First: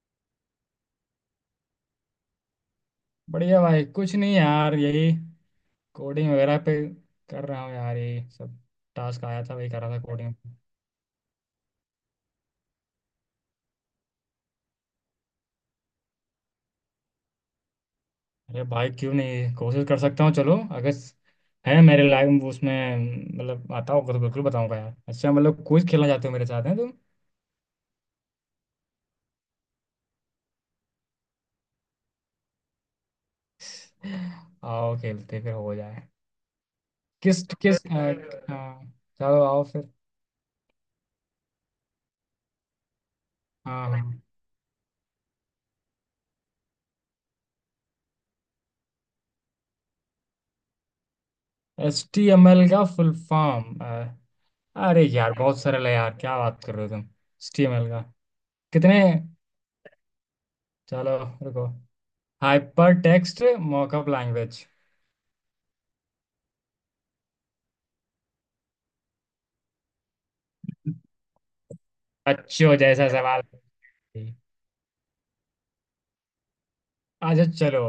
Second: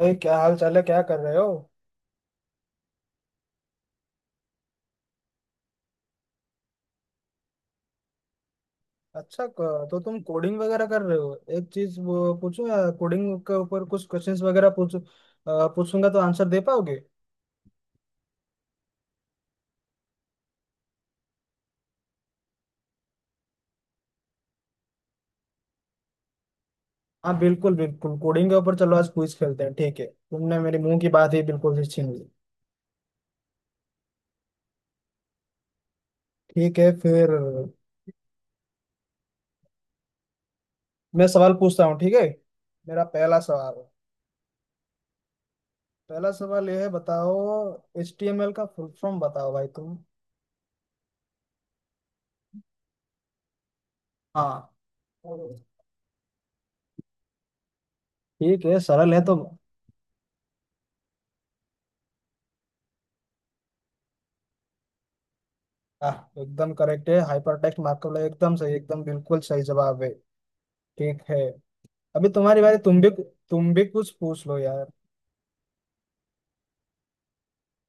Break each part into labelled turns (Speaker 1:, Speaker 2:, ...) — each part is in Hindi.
Speaker 1: अरे क्या हाल चाल है, क्या कर रहे हो?
Speaker 2: बढ़िया भाई, कुछ नहीं यार, यही कोडिंग वगैरह पे कर रहा हूँ। यार यही सब टास्क आया
Speaker 1: अच्छा
Speaker 2: था, वही कर रहा
Speaker 1: तो
Speaker 2: था,
Speaker 1: तुम
Speaker 2: कोडिंग।
Speaker 1: कोडिंग वगैरह कर रहे हो। एक चीज वो पूछूं, या कोडिंग के ऊपर कुछ क्वेश्चंस वगैरह पूछूंगा तो आंसर दे पाओगे?
Speaker 2: अरे भाई क्यों नहीं, कोशिश कर सकता हूँ। चलो, अगर है मेरे लाइफ में उसमें, मतलब आता होगा तो बिल्कुल बताऊंगा यार। अच्छा, मतलब क्विज खेलना चाहते हो मेरे साथ, हैं तुम?
Speaker 1: हाँ बिल्कुल बिल्कुल, कोडिंग के ऊपर चलो आज क्विज खेलते हैं। ठीक है, तुमने मेरे मुंह की बात ही बिल्कुल से छीन ली।
Speaker 2: आओ, खेलते फिर, हो जाए।
Speaker 1: ठीक है फिर।
Speaker 2: किस किस हाँ, चलो आओ फिर।
Speaker 1: मैं सवाल पूछता हूँ, ठीक है। मेरा पहला सवाल।
Speaker 2: हाँ हाँ।
Speaker 1: पहला सवाल यह है, बताओ HTML का फुल फॉर्म बताओ भाई तुम।
Speaker 2: एच टी एम एल का फुल फॉर्म?
Speaker 1: हाँ।
Speaker 2: अरे यार बहुत सरल है यार, क्या बात कर रहे हो तुम। एच टी एम एल का
Speaker 1: ठीक है,
Speaker 2: कितने,
Speaker 1: सरल है तो।
Speaker 2: चलो, रुको। Hyper text mockup language.
Speaker 1: आह, एकदम करेक्ट है, हाइपर टेक्स्ट मार्कअप लैंग्वेज, एकदम सही, एकदम बिल्कुल सही जवाब है। ठीक है, अभी तुम्हारी
Speaker 2: बच्चों
Speaker 1: बारी। तुम
Speaker 2: जैसा
Speaker 1: भी
Speaker 2: सवाल।
Speaker 1: तुम भी कुछ पूछ लो यार।
Speaker 2: अच्छा चलो,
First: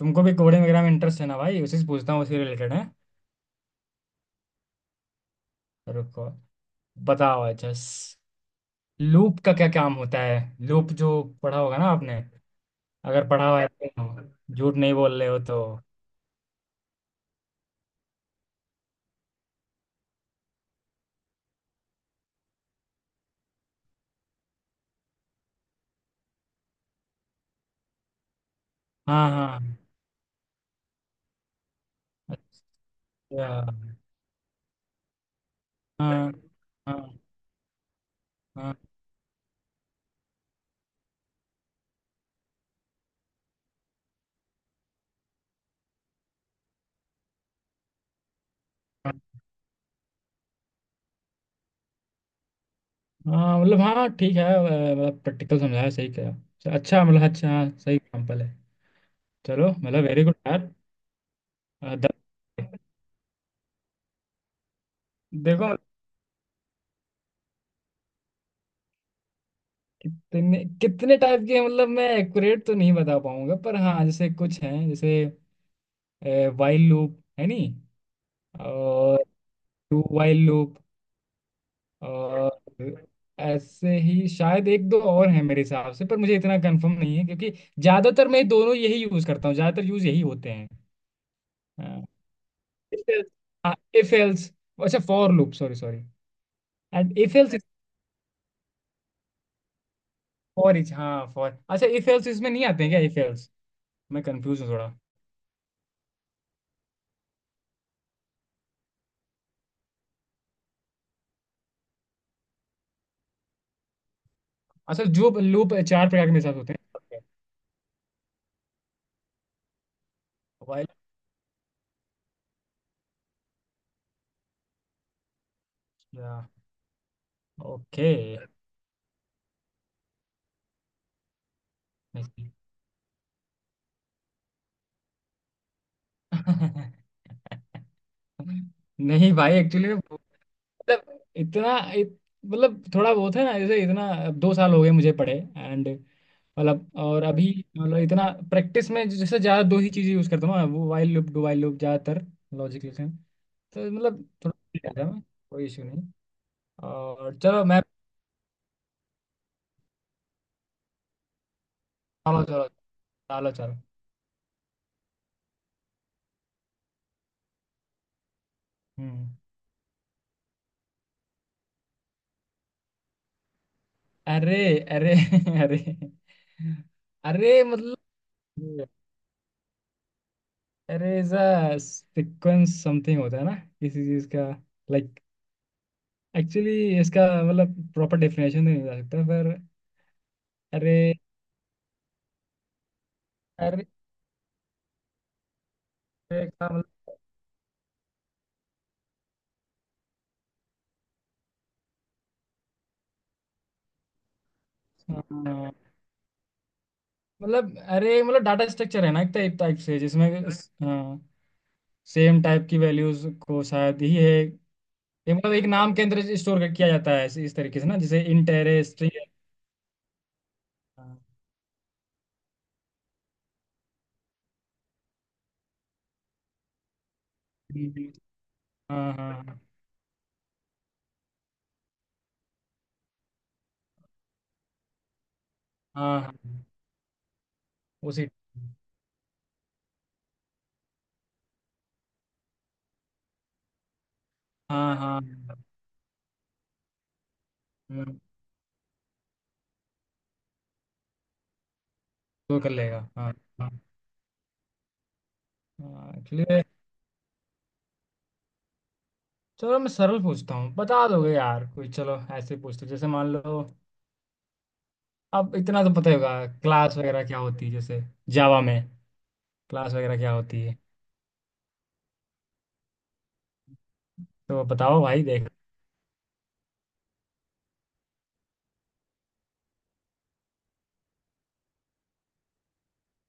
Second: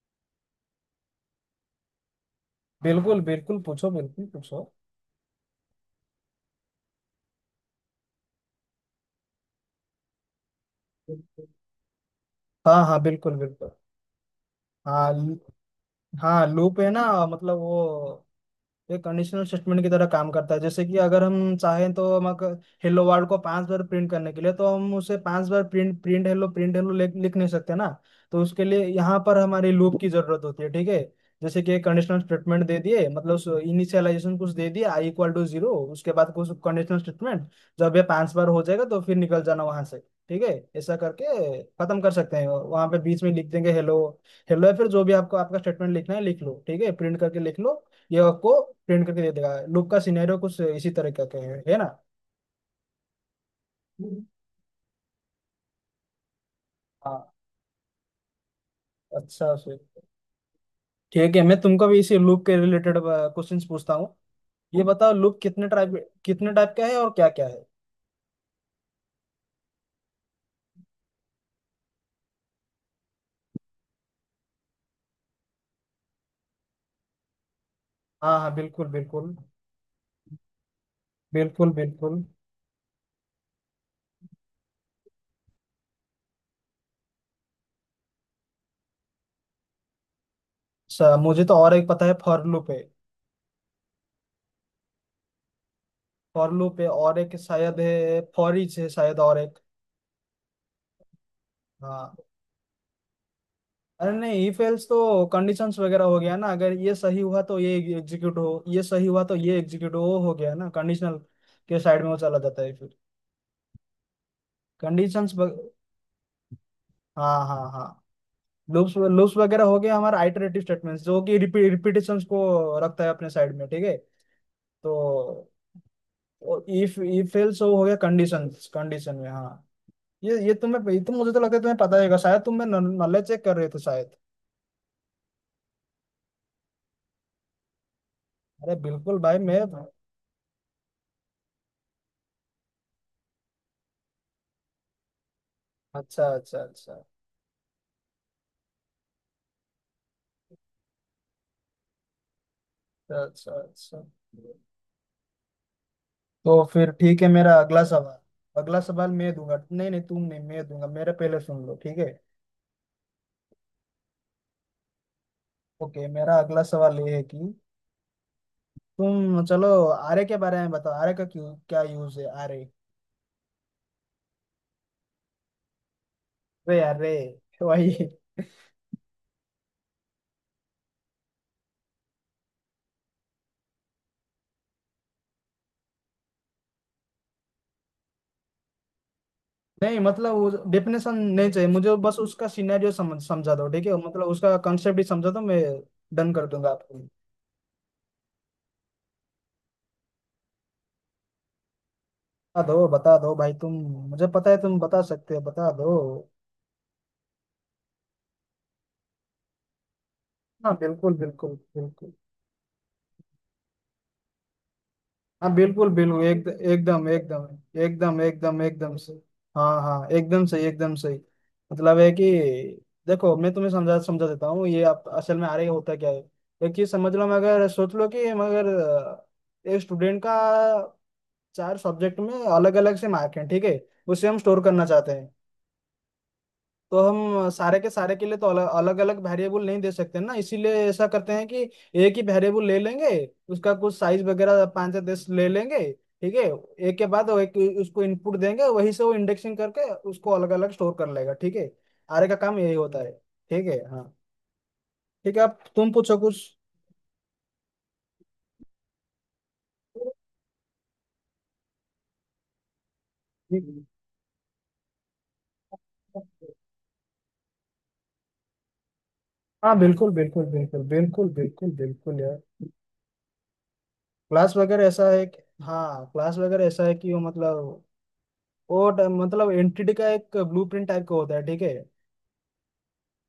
Speaker 2: तुमको भी कोडिंग वगैरह में इंटरेस्ट है ना भाई, उसी से पूछता हूँ, उसी रिलेटेड है।
Speaker 1: बिल्कुल बिल्कुल पूछो, बिल्कुल पूछो।
Speaker 2: रुको, बताओ। अच्छा, लूप का क्या काम होता है? लूप जो पढ़ा होगा ना आपने,
Speaker 1: हाँ हाँ
Speaker 2: अगर
Speaker 1: बिल्कुल
Speaker 2: पढ़ा हुआ है
Speaker 1: बिल्कुल।
Speaker 2: तो, झूठ नहीं
Speaker 1: हाँ
Speaker 2: बोल रहे
Speaker 1: लू-
Speaker 2: हो तो।
Speaker 1: हाँ लूप है ना, मतलब वो ये कंडीशनल स्टेटमेंट की तरह काम करता है। जैसे कि अगर हम चाहें, तो हम अगर हेलो वर्ल्ड को 5 बार प्रिंट करने के लिए, तो हम उसे 5 बार प्रिंट प्रिंट हेलो लिख लिख नहीं सकते ना। तो उसके लिए यहाँ
Speaker 2: हाँ
Speaker 1: पर हमारी
Speaker 2: हाँ।
Speaker 1: लूप की जरूरत होती है, ठीक है। जैसे कि कंडीशनल स्टेटमेंट
Speaker 2: अच्छा।
Speaker 1: दे दिए, मतलब
Speaker 2: हाँ
Speaker 1: इनिशियलाइजेशन कुछ दे दिया, आई इक्वल टू जीरो, उसके बाद
Speaker 2: हाँ
Speaker 1: कुछ कंडीशनल
Speaker 2: हाँ।
Speaker 1: स्टेटमेंट। जब ये 5 बार हो
Speaker 2: हाँ,
Speaker 1: जाएगा, तो फिर निकल जाना वहां से, ठीक है। ऐसा करके खत्म कर सकते हैं, वहां पे बीच में लिख देंगे हेलो हेलो, या फिर जो भी आपको आपका स्टेटमेंट लिखना है लिख लो, ठीक है, प्रिंट करके लिख लो। ये आपको प्रिंट करके दे देगा। लूप का सिनेरियो कुछ इसी तरह का के है ना।
Speaker 2: हाँ, ठीक है। मतलब प्रैक्टिकल समझाया, सही कहा। अच्छा,
Speaker 1: हाँ।
Speaker 2: मतलब अच्छा, हाँ सही एग्जाम्पल है।
Speaker 1: अच्छा
Speaker 2: चलो
Speaker 1: फिर,
Speaker 2: मतलब, वेरी गुड यार।
Speaker 1: ठीक है, मैं तुमको
Speaker 2: अ,
Speaker 1: भी इसी
Speaker 2: द-
Speaker 1: लूप के रिलेटेड क्वेश्चंस पूछता हूँ। ये बताओ, लूप
Speaker 2: देखो,
Speaker 1: कितने टाइप का है और क्या क्या है।
Speaker 2: कितने कितने टाइप के हैं, मतलब मैं एक्यूरेट तो नहीं बता पाऊंगा, पर हाँ जैसे कुछ हैं, जैसे वाइल लूप है नहीं
Speaker 1: हाँ हाँ बिल्कुल
Speaker 2: और
Speaker 1: बिल्कुल
Speaker 2: टू वाइल लूप।
Speaker 1: बिल्कुल बिल्कुल।
Speaker 2: और ऐसे ही शायद एक दो और हैं मेरे हिसाब से, पर मुझे इतना कंफर्म नहीं है क्योंकि ज्यादातर मैं दोनों यही यूज करता हूँ, ज्यादातर यूज यही होते हैं।
Speaker 1: मुझे तो और एक
Speaker 2: हाँ।
Speaker 1: पता है, फॉर लूप है।
Speaker 2: If else. अच्छा for loop, sorry sorry.
Speaker 1: For loop है,
Speaker 2: एंड
Speaker 1: और
Speaker 2: इफ
Speaker 1: एक
Speaker 2: एल्स।
Speaker 1: शायद है, फॉर ईच है शायद, और एक।
Speaker 2: फॉर इच, हाँ, फॉर, अच्छा इफ
Speaker 1: हाँ।
Speaker 2: एल्स इसमें नहीं आते हैं क्या, इफ?
Speaker 1: अरे
Speaker 2: मैं
Speaker 1: नहीं, इफ
Speaker 2: कंफ्यूज हूँ
Speaker 1: एल्स
Speaker 2: थोड़ा।
Speaker 1: तो कंडीशंस वगैरह हो गया ना। अगर ये सही हुआ तो ये एग्जीक्यूट हो, ये सही हुआ तो ये एग्जीक्यूट हो गया ना कंडीशनल के साइड में वो चला जाता है फिर।
Speaker 2: अच्छा, जो
Speaker 1: कंडीशंस।
Speaker 2: लूप चार प्रकार के मेरे साथ होते हैं।
Speaker 1: हाँ हाँ हाँ। लूप्स लूप्स वगैरह हो गया हमारा, आइटरेटिव
Speaker 2: वाइल,
Speaker 1: स्टेटमेंट्स जो कि रिपीटेशंस को रखता है अपने साइड में, ठीक है। तो
Speaker 2: या
Speaker 1: इफ इफ एल्स हो गया
Speaker 2: ओके।
Speaker 1: कंडीशंस, कंडीशन में। हाँ। ये तुम्हें, ये तो मुझे तो लगता है तुम्हें पता होगा शायद,
Speaker 2: नहीं।
Speaker 1: तुम मैं नॉलेज चेक कर रहे थे शायद। अरे बिल्कुल
Speaker 2: नहीं
Speaker 1: भाई
Speaker 2: भाई,
Speaker 1: मैं,
Speaker 2: एक्चुअली मतलब मतलब थोड़ा बहुत है ना, जैसे इतना अब दो साल हो गए मुझे पढ़े एंड,
Speaker 1: अच्छा अच्छा
Speaker 2: मतलब।
Speaker 1: अच्छा
Speaker 2: और अभी मतलब इतना, प्रैक्टिस में जैसे ज़्यादा दो ही चीज़ें यूज़ करता हूँ ना, वो while loop, do while loop ज़्यादातर, लॉजिकल से,
Speaker 1: अच्छा
Speaker 2: तो
Speaker 1: अच्छा।
Speaker 2: मतलब थोड़ा ठीक रहता है। मैं, कोई इशू नहीं।
Speaker 1: तो फिर ठीक है,
Speaker 2: और
Speaker 1: मेरा
Speaker 2: चलो मैं,
Speaker 1: अगला सवाल मैं दूंगा, नहीं नहीं, तुम नहीं, मैं दूंगा। मेरा पहले सुन लो, ठीक है।
Speaker 2: चलो चलो, चलो चलो।
Speaker 1: ओके, मेरा अगला सवाल ये है कि
Speaker 2: हम्म।
Speaker 1: तुम चलो आरे के बारे में बताओ। आरे का क्यों क्या यूज है। आरे
Speaker 2: अरे। अरे, अरे।
Speaker 1: रे अरे
Speaker 2: अरे मतलब,
Speaker 1: वही।
Speaker 2: अरे ऐसा सीक्वेंस समथिंग होता है ना किसी चीज का, लाइक। एक्चुअली इसका मतलब, प्रॉपर डेफिनेशन नहीं बता सकता पर।
Speaker 1: नहीं मतलब
Speaker 2: अरे।
Speaker 1: डेफिनेशन नहीं चाहिए मुझे, बस उसका सिनेरियो समझा दो, ठीक
Speaker 2: अरे।
Speaker 1: है। मतलब उसका कंसेप्ट ही समझा दो, मैं डन
Speaker 2: अरे
Speaker 1: कर
Speaker 2: का
Speaker 1: दूंगा
Speaker 2: मतलब,
Speaker 1: आपको। बता दो भाई तुम, मुझे पता है तुम बता सकते हो, बता
Speaker 2: हाँ,
Speaker 1: दो।
Speaker 2: मतलब अरे मतलब डाटा स्ट्रक्चर है ना, एक टाइप टाइप से जिसमें।
Speaker 1: हाँ बिल्कुल
Speaker 2: हाँ,
Speaker 1: बिल्कुल बिल्कुल।
Speaker 2: सेम टाइप की वैल्यूज को, शायद ही है ये,
Speaker 1: हाँ
Speaker 2: मतलब एक
Speaker 1: बिल्कुल
Speaker 2: नाम के अंदर
Speaker 1: बिल्कुल एक
Speaker 2: स्टोर किया
Speaker 1: एकदम
Speaker 2: जाता है इस
Speaker 1: एकदम
Speaker 2: इस तरीके से ना,
Speaker 1: एकदम
Speaker 2: जैसे इंट
Speaker 1: एकदम
Speaker 2: अरे,
Speaker 1: एकदम सही।
Speaker 2: स्ट्रिंग।
Speaker 1: हाँ हाँ एकदम सही एकदम सही।
Speaker 2: हाँ
Speaker 1: मतलब है कि, देखो मैं तुम्हें समझा समझा देता हूँ, ये आप असल में आ रही होता क्या है। एक चीज समझ लो मगर, सोच लो कि
Speaker 2: हाँ हाँ
Speaker 1: एक स्टूडेंट का चार सब्जेक्ट में अलग अलग से मार्क है, ठीक है। उसे हम स्टोर करना चाहते हैं।
Speaker 2: हाँ। हाँ,
Speaker 1: तो हम सारे के
Speaker 2: उसी।
Speaker 1: लिए तो अलग अलग वेरिएबल नहीं दे सकते ना, इसीलिए ऐसा करते हैं कि एक ही वेरिएबल ले लेंगे। उसका कुछ साइज वगैरह पाँच
Speaker 2: हाँ
Speaker 1: या 10 ले
Speaker 2: हाँ।
Speaker 1: लेंगे, ठीक है। एक के बाद वो एक उसको
Speaker 2: हम्म,
Speaker 1: इनपुट देंगे, वहीं से वो इंडेक्सिंग करके उसको अलग अलग स्टोर कर लेगा, ठीक है। आरे का काम
Speaker 2: वो कर
Speaker 1: यही होता
Speaker 2: लेगा,
Speaker 1: है,
Speaker 2: हाँ।
Speaker 1: ठीक
Speaker 2: हाँ।
Speaker 1: है। हाँ ठीक है, अब तुम
Speaker 2: हाँ,
Speaker 1: पूछो कुछ।
Speaker 2: इसलिए चलो मैं सरल पूछता हूँ, बता दोगे यार कोई। चलो ऐसे पूछते, जैसे मान लो, अब इतना तो पता ही होगा, क्लास वगैरह क्या होती है, जैसे जावा में।
Speaker 1: हाँ
Speaker 2: क्लास
Speaker 1: बिल्कुल
Speaker 2: वगैरह क्या
Speaker 1: बिल्कुल
Speaker 2: होती है,
Speaker 1: बिल्कुल बिल्कुल बिल्कुल बिल्कुल यार। क्लास
Speaker 2: तो
Speaker 1: वगैरह
Speaker 2: बताओ
Speaker 1: ऐसा
Speaker 2: भाई,
Speaker 1: है कि,
Speaker 2: देख।
Speaker 1: हाँ क्लास वगैरह ऐसा है कि वो मतलब, मतलब एंटिटी का एक ब्लूप्रिंट टाइप का होता है, ठीक है।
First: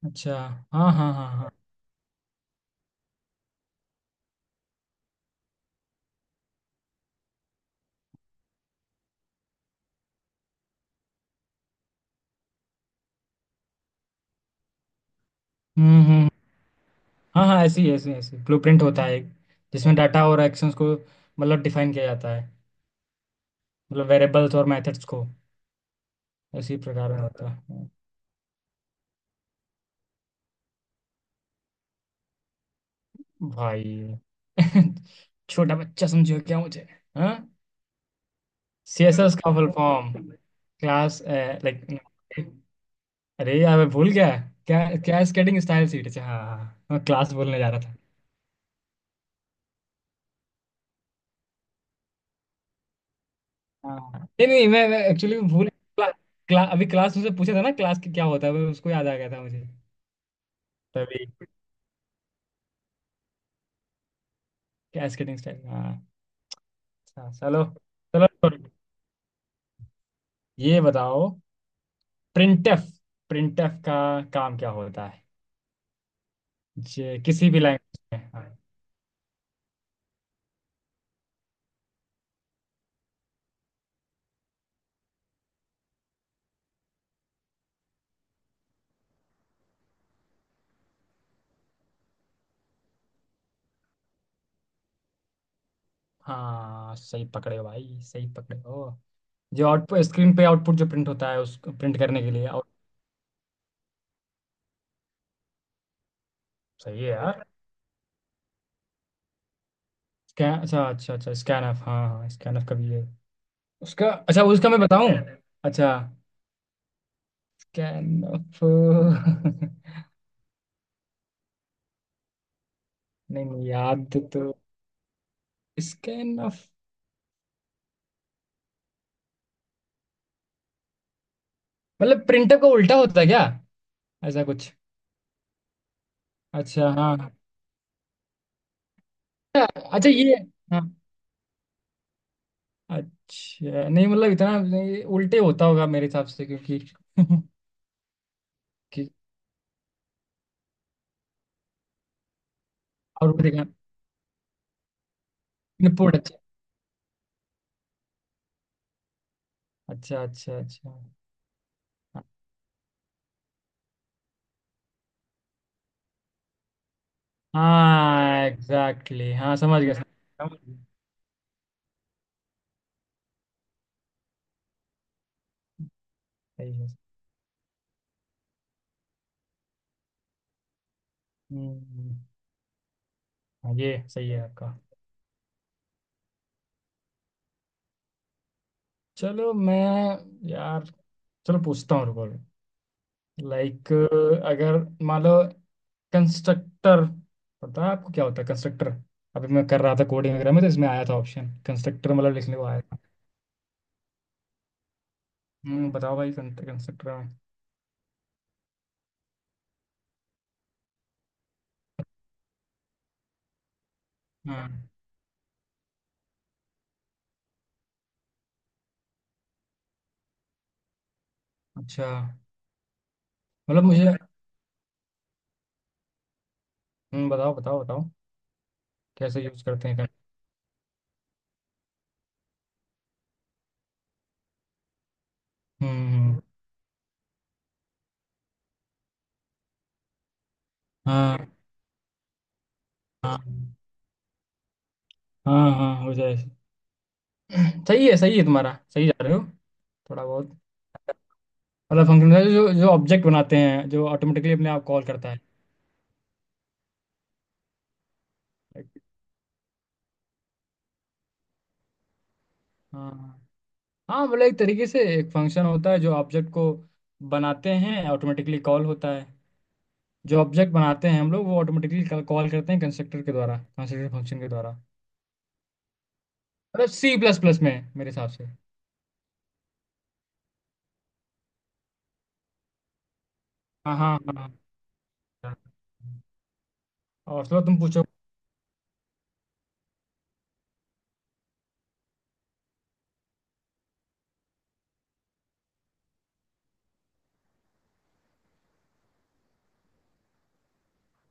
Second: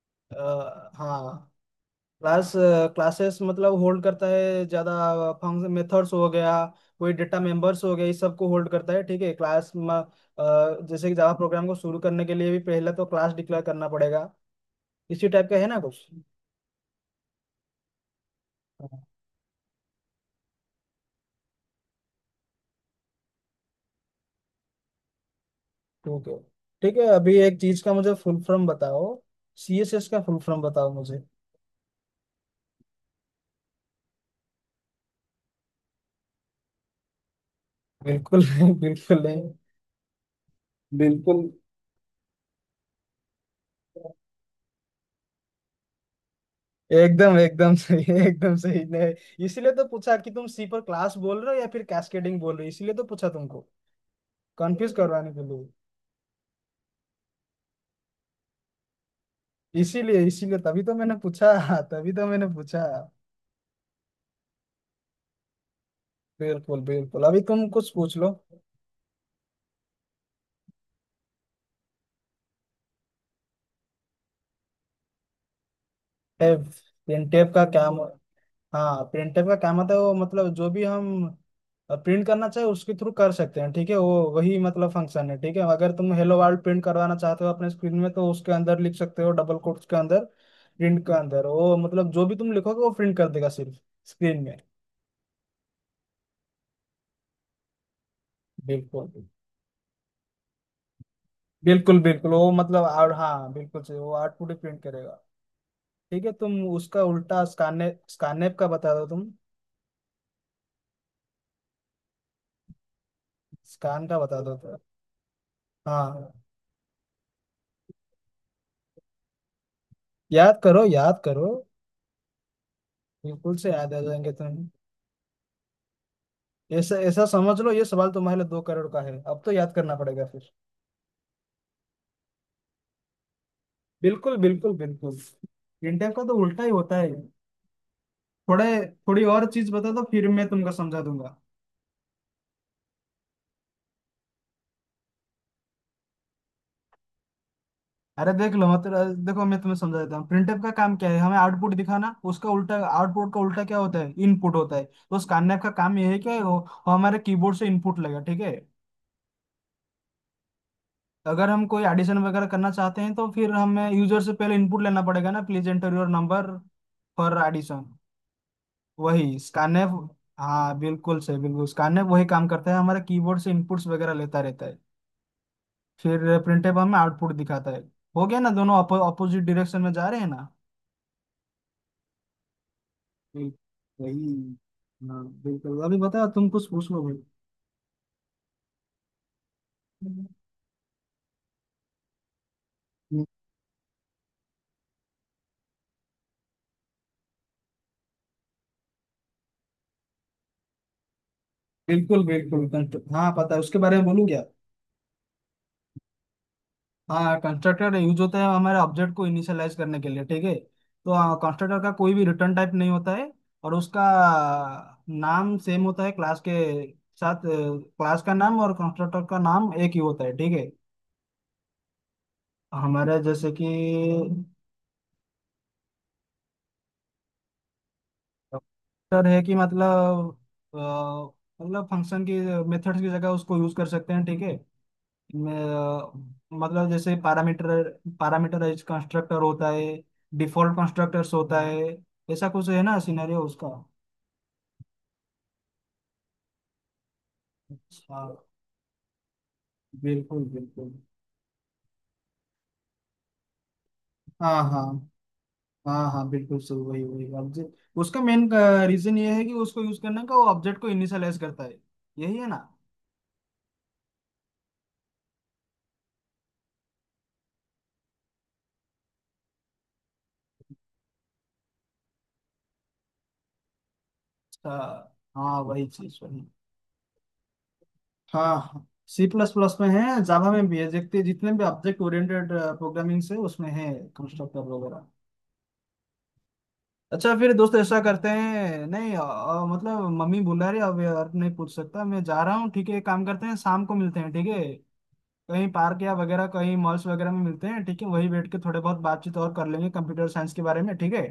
Speaker 2: अच्छा, हाँ हाँ हाँ
Speaker 1: हाँ
Speaker 2: हाँ।
Speaker 1: क्लास, क्लासेस मतलब होल्ड करता है ज़्यादा फंक्शन, मेथड्स हो गया, कोई डेटा मेंबर्स हो गया, इस सब को होल्ड करता है, ठीक है क्लास। जैसे कि जावा प्रोग्राम को शुरू करने के लिए भी पहले तो क्लास डिक्लेयर करना पड़ेगा, इसी टाइप का है ना कुछ।
Speaker 2: हम्म। हाँ हाँ, ऐसी ऐसी ऐसी, ब्लूप्रिंट
Speaker 1: हाँ,
Speaker 2: होता है एक, जिसमें डाटा और एक्शंस को मतलब डिफाइन किया जाता है, मतलब वेरिएबल्स और मेथड्स को,
Speaker 1: ठीक है।
Speaker 2: इसी
Speaker 1: ठीक है,
Speaker 2: प्रकार में
Speaker 1: अभी
Speaker 2: होता
Speaker 1: एक चीज़
Speaker 2: है।
Speaker 1: का मुझे फुल फॉर्म बताओ, CSS का फुल फॉर्म बताओ मुझे।
Speaker 2: भाई, छोटा बच्चा समझो क्या मुझे। हाँ,
Speaker 1: बिल्कुल नहीं बिल्कुल
Speaker 2: सीएसएस
Speaker 1: नहीं।
Speaker 2: का फुल फॉर्म, क्लास,
Speaker 1: बिल्कुल।
Speaker 2: लाइक, अरे यार मैं भूल गया, क्या क्या? स्केटिंग स्टाइल सीट, अच्छा हाँ हाँ हाँ, मैं क्लास
Speaker 1: एकदम
Speaker 2: बोलने जा रहा था।
Speaker 1: एकदम सही ने, इसीलिए तो पूछा कि तुम सी पर क्लास बोल रहे हो या फिर कैस्केडिंग बोल रहे हो, इसीलिए तो पूछा तुमको,
Speaker 2: हाँ नहीं नहीं, मैं,
Speaker 1: कंफ्यूज
Speaker 2: मैं
Speaker 1: करवाने
Speaker 2: एक्चुअली
Speaker 1: के लिए।
Speaker 2: अभी क्लास मुझसे पूछा था ना, क्लास की क्या होता है, मैं उसको, याद आ गया था मुझे,
Speaker 1: इसीलिए इसीलिए तभी तो मैंने
Speaker 2: तभी।
Speaker 1: पूछा, तभी तो मैंने पूछा।
Speaker 2: क्या स्केटिंग स्टाइल, हाँ।
Speaker 1: बिल्कुल बिल्कुल,
Speaker 2: अच्छा
Speaker 1: अभी
Speaker 2: चलो,
Speaker 1: तुम कुछ पूछ
Speaker 2: चलो
Speaker 1: लो।
Speaker 2: छोड़ो। ये बताओ, प्रिंटफ प्रिंटफ का काम क्या होता है,
Speaker 1: टेप।
Speaker 2: जे
Speaker 1: इन
Speaker 2: किसी
Speaker 1: टेप
Speaker 2: भी
Speaker 1: का क्या?
Speaker 2: लैंग्वेज में, हाँ।
Speaker 1: हाँ प्रिंटर का काम आता है, वो मतलब जो भी हम प्रिंट करना चाहे उसके थ्रू कर सकते हैं, ठीक है। वो वही मतलब फंक्शन है, ठीक है। अगर तुम हेलो वर्ल्ड प्रिंट करवाना चाहते हो अपने स्क्रीन में, तो उसके अंदर लिख सकते हो डबल कोट्स के अंदर, प्रिंट के अंदर वो मतलब जो भी तुम लिखोगे वो प्रिंट कर देगा सिर्फ स्क्रीन में।
Speaker 2: हाँ सही पकड़े हो भाई, सही पकड़े हो।
Speaker 1: बिल्कुल
Speaker 2: जो आउटपुट स्क्रीन पे, आउटपुट जो प्रिंट होता है, उस प्रिंट
Speaker 1: बिल्कुल
Speaker 2: करने के
Speaker 1: बिल्कुल,
Speaker 2: लिए,
Speaker 1: वो
Speaker 2: आउट।
Speaker 1: मतलब, और हाँ बिल्कुल सही, वो आउटपुट ही प्रिंट करेगा। ठीक है, तुम
Speaker 2: सही
Speaker 1: उसका
Speaker 2: है
Speaker 1: उल्टा
Speaker 2: यार।
Speaker 1: स्कैनर स्कैनएप का बता दो तुम,
Speaker 2: स्कैन, अच्छा अच्छा अच्छा, स्कैन ऑफ, हाँ हाँ, स्कैन ऑफ का भी है।
Speaker 1: स्कैन
Speaker 2: उसका,
Speaker 1: का बता
Speaker 2: अच्छा
Speaker 1: दो
Speaker 2: उसका
Speaker 1: तो।
Speaker 2: मैं बताऊं। अच्छा,
Speaker 1: हाँ
Speaker 2: स्कैन ऑफ नहीं,
Speaker 1: याद करो याद करो, बिल्कुल
Speaker 2: नहीं,
Speaker 1: से याद आ
Speaker 2: याद,
Speaker 1: जाएंगे
Speaker 2: तो
Speaker 1: तुम।
Speaker 2: स्कैन ऑफ
Speaker 1: ऐसा ऐसा समझ लो, ये सवाल तुम्हारे लिए 2 करोड़ का है, अब तो याद करना पड़ेगा फिर।
Speaker 2: मतलब प्रिंटर का उल्टा होता है क्या,
Speaker 1: बिल्कुल
Speaker 2: ऐसा कुछ।
Speaker 1: बिल्कुल बिल्कुल, इंडिया का तो उल्टा ही
Speaker 2: अच्छा
Speaker 1: होता है
Speaker 2: हाँ।
Speaker 1: थोड़े, थोड़ी और चीज
Speaker 2: अच्छा
Speaker 1: बता दो
Speaker 2: अच्छा,
Speaker 1: फिर
Speaker 2: ये,
Speaker 1: मैं तुमको
Speaker 2: हाँ,
Speaker 1: समझा दूंगा।
Speaker 2: अच्छा नहीं मतलब इतना नहीं, उल्टे होता होगा मेरे हिसाब से क्योंकि
Speaker 1: अरे देख लो, मतलब
Speaker 2: कि
Speaker 1: देखो मैं तुम्हें समझा देता हूँ, प्रिंटफ का काम क्या है, हमें आउटपुट दिखाना। उसका उल्टा, आउटपुट
Speaker 2: और
Speaker 1: का
Speaker 2: भी
Speaker 1: उल्टा
Speaker 2: देखा,
Speaker 1: क्या होता है, इनपुट होता है। तो उस कार्नैप का काम यह है
Speaker 2: इनपुट।
Speaker 1: कि वो हमारे कीबोर्ड से इनपुट लेगा, ठीक है।
Speaker 2: अच्छा अच्छा अच्छा।
Speaker 1: अगर हम कोई एडिशन वगैरह करना चाहते हैं, तो फिर हमें यूजर से पहले इनपुट लेना पड़ेगा ना, please enter your number for addition.
Speaker 2: हाँ एग्जैक्टली,
Speaker 1: वही
Speaker 2: exactly. हाँ समझ
Speaker 1: स्कैनर,
Speaker 2: गया समझ गया।
Speaker 1: हाँ बिल्कुल सही बिल्कुल, स्कैनर वही काम करता है हमारा, कीबोर्ड से इनपुट्स वगैरह लेता रहता है, फिर
Speaker 2: सही
Speaker 1: प्रिंटेबल
Speaker 2: है।
Speaker 1: हमें आउटपुट दिखाता है। हो गया ना, दोनों अपोजिट डायरेक्शन में जा रहे हैं ना।
Speaker 2: हम्म,
Speaker 1: बिल-
Speaker 2: हाँ, ये सही
Speaker 1: वही।
Speaker 2: है आपका।
Speaker 1: हाँ बिल्कुल, अभी बताओ तुम कुछ पूछ लो भाई।
Speaker 2: चलो मैं, यार चलो पूछता हूँ, रुको। लाइक, अगर मान लो, कंस्ट्रक्टर, पता है आपको क्या होता है कंस्ट्रक्टर, अभी मैं कर रहा था कोडिंग वगैरह में, तो इसमें आया था ऑप्शन, कंस्ट्रक्टर,
Speaker 1: बिल्कुल
Speaker 2: मतलब लिखने को
Speaker 1: बिल्कुल
Speaker 2: आया था।
Speaker 1: हाँ पता है, उसके बारे में बोलूँ क्या?
Speaker 2: हम्म, बताओ भाई कंस्ट्रक्टर में।
Speaker 1: हाँ, कंस्ट्रक्टर यूज होता है हमारे ऑब्जेक्ट को इनिशियलाइज करने के लिए, ठीक है। तो कंस्ट्रक्टर का कोई भी रिटर्न टाइप नहीं होता है, और उसका
Speaker 2: हाँ,
Speaker 1: नाम सेम होता है क्लास के साथ। क्लास का नाम और कंस्ट्रक्टर का नाम एक ही होता है, ठीक है।
Speaker 2: अच्छा,
Speaker 1: हमारे जैसे कि
Speaker 2: मतलब मुझे, बताओ बताओ बताओ,
Speaker 1: कंस्ट्रक्टर है,
Speaker 2: कैसे
Speaker 1: कि
Speaker 2: यूज करते हैं
Speaker 1: मतलब, अ, मतलब फंक्शन की मेथड्स की जगह उसको यूज कर सकते हैं, ठीक है। मैं,
Speaker 2: हम्म हम्म।
Speaker 1: मतलब जैसे पैरामीटर, पैरामीटराइज कंस्ट्रक्टर होता है, डिफॉल्ट कंस्ट्रक्टर्स
Speaker 2: हाँ
Speaker 1: होता है, ऐसा कुछ है ना सिनेरियो
Speaker 2: हाँ
Speaker 1: उसका।
Speaker 2: हाँ, हाँ हो जाए। सही है,
Speaker 1: अच्छा।
Speaker 2: सही है, तुम्हारा सही जा रहे हो। थोड़ा
Speaker 1: बिल्कुल
Speaker 2: बहुत,
Speaker 1: बिल्कुल,
Speaker 2: मतलब फंक्शन जो, ऑब्जेक्ट बनाते हैं, जो ऑटोमेटिकली
Speaker 1: हाँ
Speaker 2: अपने
Speaker 1: हाँ
Speaker 2: आप कॉल करता है।
Speaker 1: हाँ हाँ बिल्कुल सही, वही वही ऑब्जेक्ट उसका मेन
Speaker 2: Like,
Speaker 1: रीजन ये है, कि उसको यूज करने का वो ऑब्जेक्ट को इनिशियलाइज करता है, यही है ना।
Speaker 2: हाँ हाँ, मतलब एक तरीके से एक फंक्शन होता है, जो ऑब्जेक्ट को बनाते हैं, ऑटोमेटिकली कॉल होता है, जो ऑब्जेक्ट बनाते हैं हम लोग, वो ऑटोमेटिकली कॉल करते हैं कंस्ट्रक्टर के द्वारा, कंस्ट्रक्टर फंक्शन के द्वारा।
Speaker 1: अच्छा, हाँ वही चीज वही।
Speaker 2: मतलब सी प्लस प्लस में, मेरे हिसाब से।
Speaker 1: हाँ हाँ, सी प्लस प्लस में है, जावा में भी है, देखते जितने भी ऑब्जेक्ट ओरिएंटेड प्रोग्रामिंग से उसमें है,
Speaker 2: हाँ हाँ हाँ। हाँ,
Speaker 1: कंस्ट्रक्टर वगैरह।
Speaker 2: हाँ।
Speaker 1: अच्छा
Speaker 2: और
Speaker 1: फिर
Speaker 2: चलो
Speaker 1: दोस्त
Speaker 2: तुम
Speaker 1: ऐसा
Speaker 2: पूछो।
Speaker 1: करते हैं, नहीं मतलब मम्मी बुला रही है, अब यार नहीं पूछ सकता, मैं जा रहा हूँ, ठीक है। एक काम करते हैं शाम को मिलते हैं, ठीक है, कहीं पार्क या वगैरह कहीं मॉल्स वगैरह में मिलते हैं, ठीक है, वहीं बैठ के थोड़े बहुत बातचीत और कर लेंगे कंप्यूटर साइंस के बारे में, ठीक है।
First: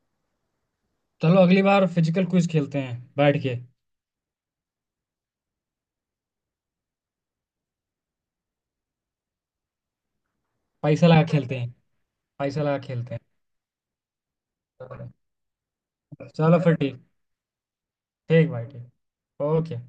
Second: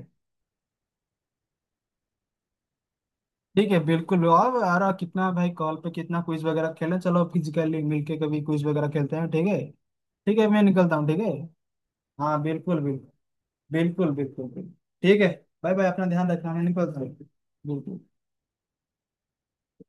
Speaker 2: चलो अगली बार फिजिकल क्विज खेलते हैं बैठ के।
Speaker 1: ठीक है बिल्कुल, और यार कितना भाई कॉल पे कितना क्विज वगैरह खेलें, चलो फिजिकली मिलके कभी क्विज वगैरह खेलते हैं, ठीक है। ठीक है मैं निकलता हूँ,
Speaker 2: पैसा
Speaker 1: ठीक
Speaker 2: लगा
Speaker 1: है।
Speaker 2: खेलते हैं,
Speaker 1: हाँ
Speaker 2: पैसा लगा
Speaker 1: बिल्कुल बिल्कुल
Speaker 2: खेलते
Speaker 1: बिल्कुल बिल्कुल बिल्कुल।
Speaker 2: हैं।
Speaker 1: ठीक है, बाय बाय, अपना ध्यान रखना,
Speaker 2: चलो
Speaker 1: मैं
Speaker 2: फिर
Speaker 1: निकलता
Speaker 2: ठीक।
Speaker 1: हूँ। बिल्कुल।
Speaker 2: ठीक भाई ठीक। ओके।